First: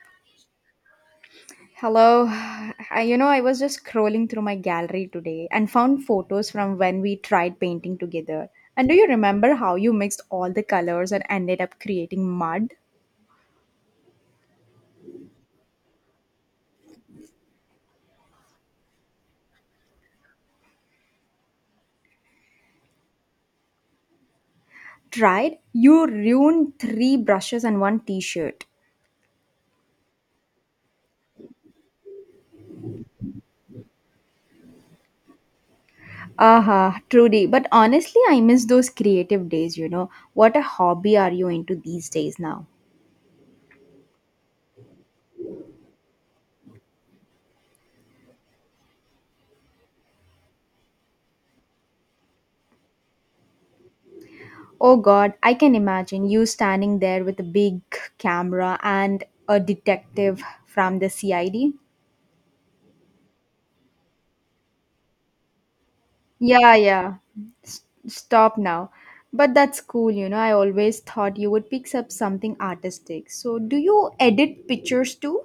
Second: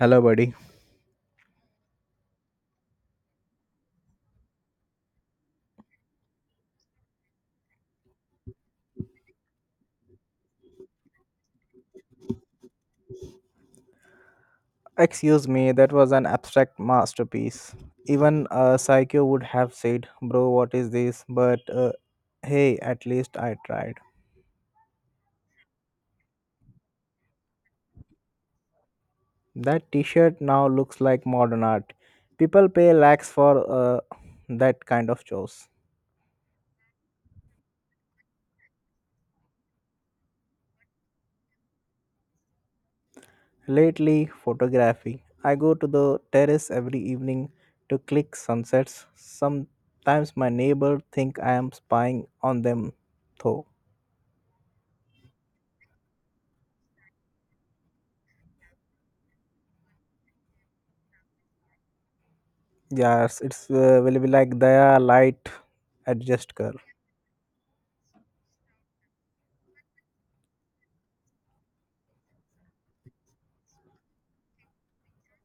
Hello, buddy. Hello. I was just scrolling through my gallery today and found photos from when we tried painting together. And do you remember how you mixed all the colors and ended up creating mud? Excuse me, that was an abstract masterpiece. Even a psycho would have said, "Bro, what is this?" But hey, at least I tried. Tried? You ruined three brushes and one t shirt. That t shirt now looks like modern art. People pay lakhs for uh, that kind of chores. Aha, truly. But honestly, I miss those creative days. What a hobby are you into these days now? Lately, photography. I go to the terrace every evening to click sunsets. Sometimes my neighbor think I am spying on them, though. Oh God, I can imagine you standing there with a big camera and a detective from the CID. Yes, it's will be like the light adjust Yeah, curve. yeah. Stop now. But that's cool. I always thought you would pick up something artistic. So, do you edit pictures too?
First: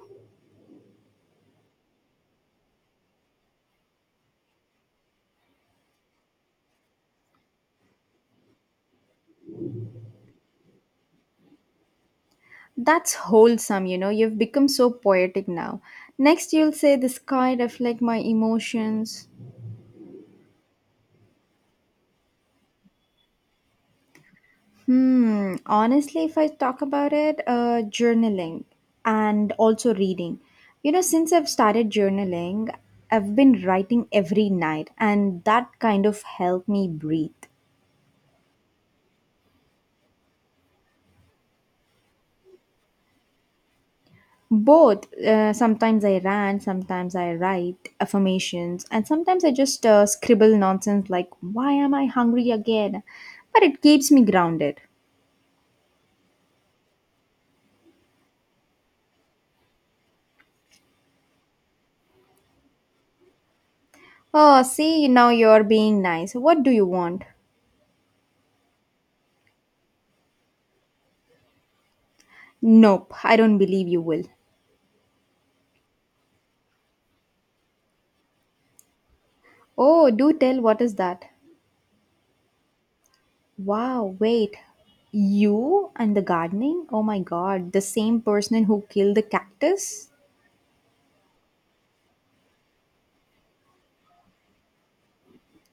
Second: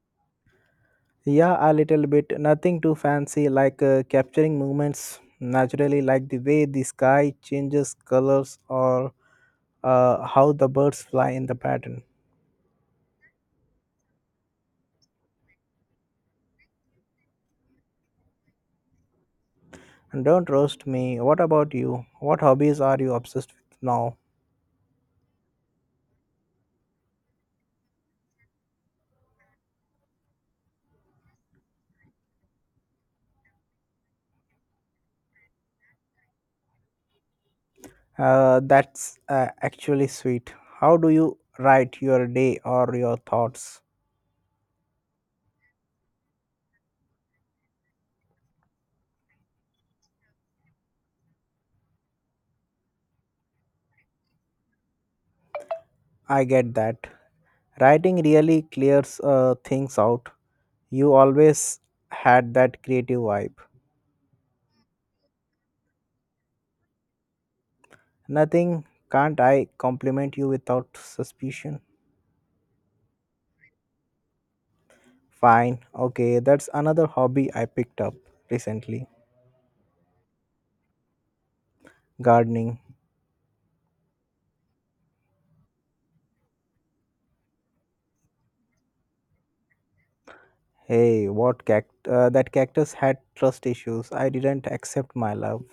Yeah, a little bit. Nothing too fancy, like capturing movements naturally, like the way the sky changes colors or how the birds fly in the pattern. That's wholesome, you know. You've become so poetic now. Next, you'll say the sky reflect my emotions. And don't roast me. What about you? What hobbies are you obsessed with now? Hmm. Honestly, if I talk about it, journaling and also reading. You know, since I've started journaling, I've been writing every night, and that kind of helped me breathe. That's actually sweet. How do you write your day or your thoughts? Both. Sometimes I rant, sometimes I write affirmations, and sometimes I just scribble nonsense like, why am I hungry again? But it keeps me grounded. I get that. Writing really clears things out. You always had that creative vibe. Oh, see, now you're being nice. What do you want? Nothing, can't I compliment you without suspicion? Nope, I don't believe you will. Fine, okay, that's another hobby I picked up recently, Oh, do tell, what is that? gardening. Wow, wait. You and the gardening? Oh my god, the same person who killed the cactus? Hey, that cactus had trust issues. I didn't accept my love.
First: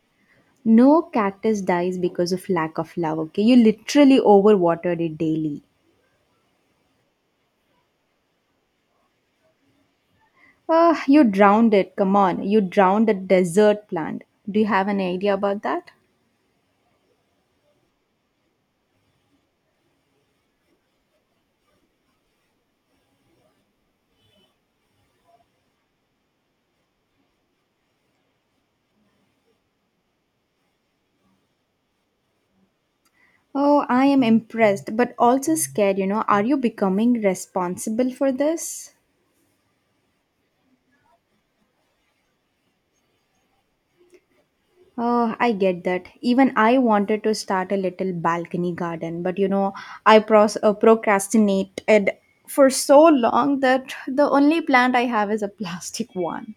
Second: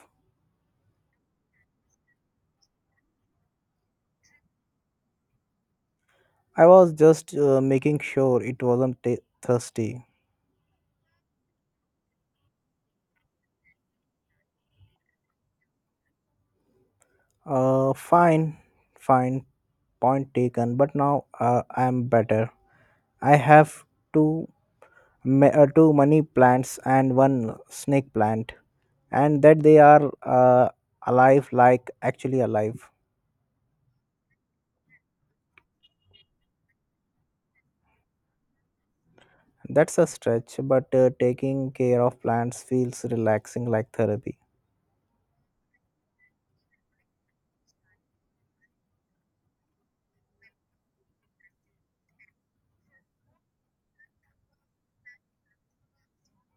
No cactus dies because of lack of love, okay? You literally overwatered it daily. I was just making sure it wasn't ta thirsty. Ah, you drowned it. Come on. You drowned a desert plant. Do you have an idea about that? Uh, fine, fine, point taken. But now I'm better. I have two money plants and one snake plant, and that they are uh, alive, like actually alive. Oh, I am impressed, but also scared. Are you becoming responsible for this? That's a stretch, but taking care of plants feels relaxing, like therapy. Oh, I get that. Even I wanted to start a little balcony garden, but you know, I procrastinated for so long that the only plant I have is a plastic one.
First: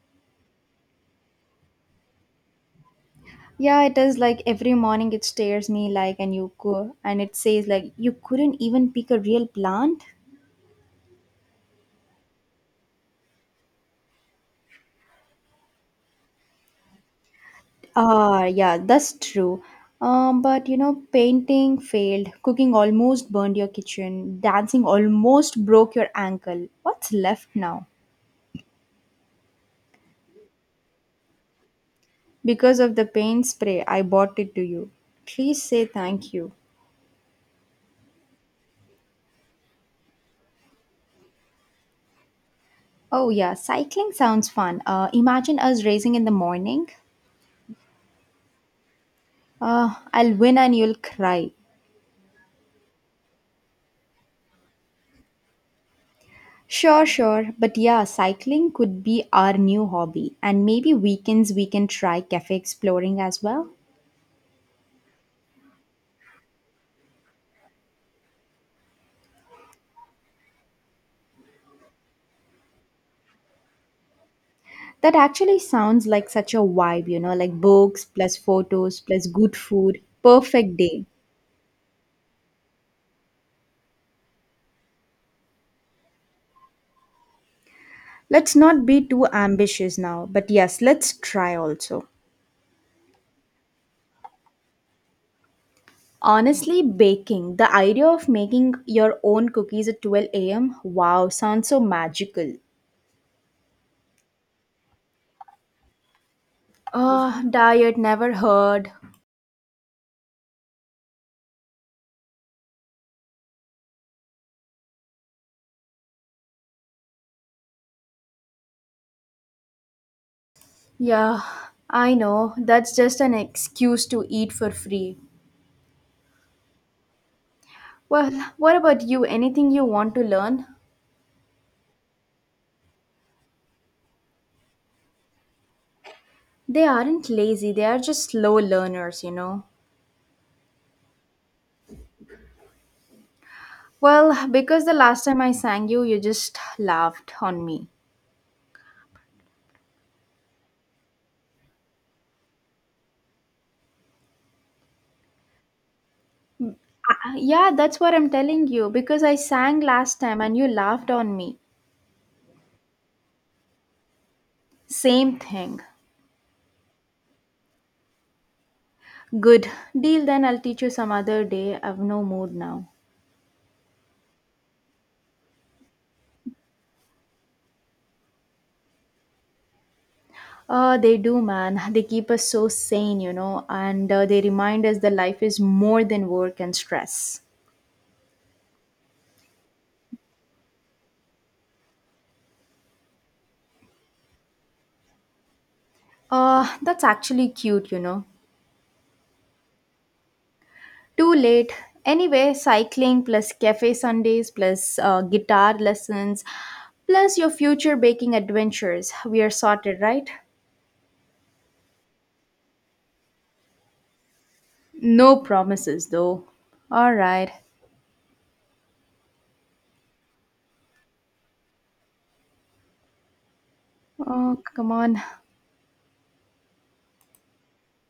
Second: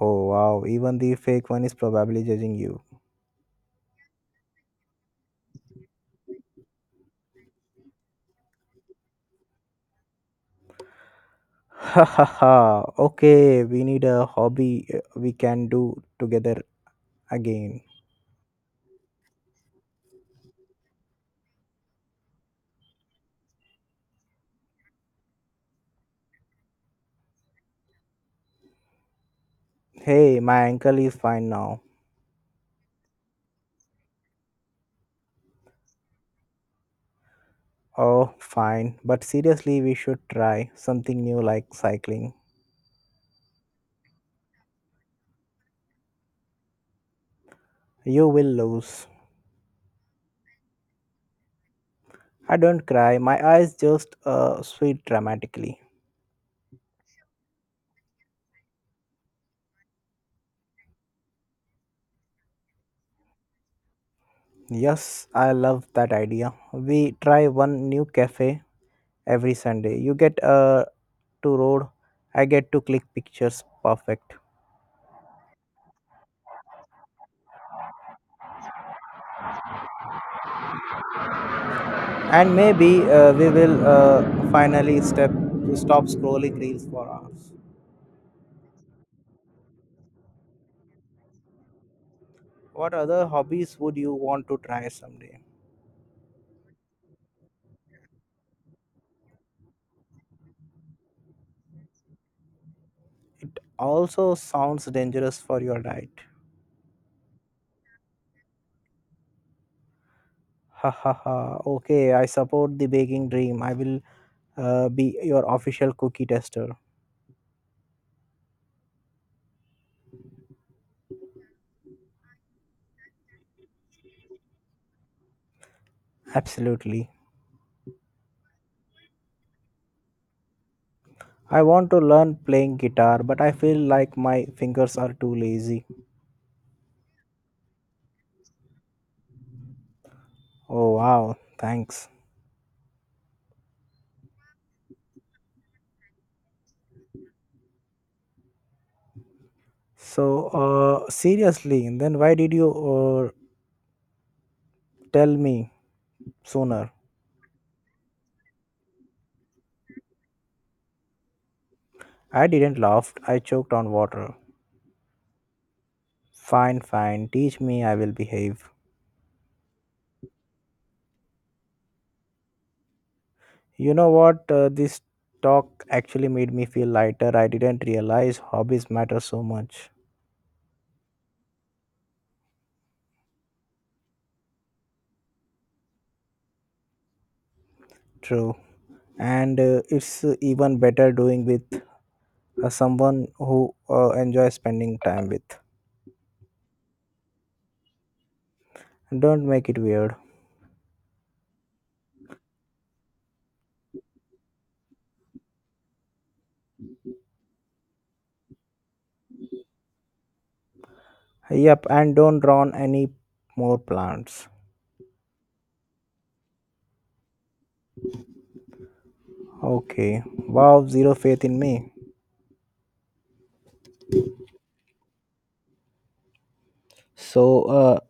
Oh wow! Even the fake one is probably judging you. Yeah, it is like every morning it stares me like, and you go, and it says like, you couldn't even pick a real plant. Ha ha ha. Okay, we need a hobby we can do together again. Ah, yeah, that's true. But painting failed, cooking almost burned your kitchen, dancing almost broke your ankle. What's left now? Hey, my ankle is fine now. Because of the paint spray, I bought it to you. Please say thank you. Oh, fine. But seriously, we should try something new like cycling. Oh, yeah, cycling sounds fun. Imagine us racing in the morning. You will lose. I'll win and you'll cry. I don't cry. My eyes just sweat dramatically. Sure, sure. But yeah, cycling could be our new hobby. And maybe weekends we can try cafe exploring as well. Yes, I love that idea. We try one new cafe every Sunday. You get to road. I get to click pictures. Perfect. That actually sounds like such a vibe, like books plus photos plus good food. Perfect day. And maybe we will finally step stop scrolling reels for hours. Let's not be too ambitious now, but yes, let's try also. What other hobbies would you want to try someday? Honestly, baking, the idea of making your own cookies at 12 a.m. Wow, sounds so magical. It also sounds dangerous for your diet. Ah, diet never heard. Ha ha ha. Okay, I support the baking dream. I will be your official cookie tester. Yeah, I know. That's just an excuse to eat for free. Absolutely. Well, what about you? Anything you want to learn? I want to learn playing guitar, but I feel like my fingers are too lazy. They aren't lazy, they are just slow learners. Oh wow, thanks. Well, because the last time I sang you, you just laughed on me. So seriously then, why did you tell me sooner? Yeah, that's what I'm telling you because I sang last time and you laughed on me. I didn't laugh, I choked on water. Same thing. Fine, fine, teach me, I will behave. Good. Deal then, I'll teach you some other day. I've no mood now. You know what? This talk actually made me feel lighter. I didn't realize hobbies matter so much. They do, man. They keep us so sane, and they remind us that life is more than work and stress. True. And it's even better doing with someone who enjoys spending time with. That's actually cute. Don't make it weird. Too late. Anyway, cycling plus cafe Sundays plus guitar lessons plus your future baking adventures. We are sorted, right? Yep, and don't drown any more plants. No promises, though. All right. Okay. Wow, zero faith in me. Oh, come on. So,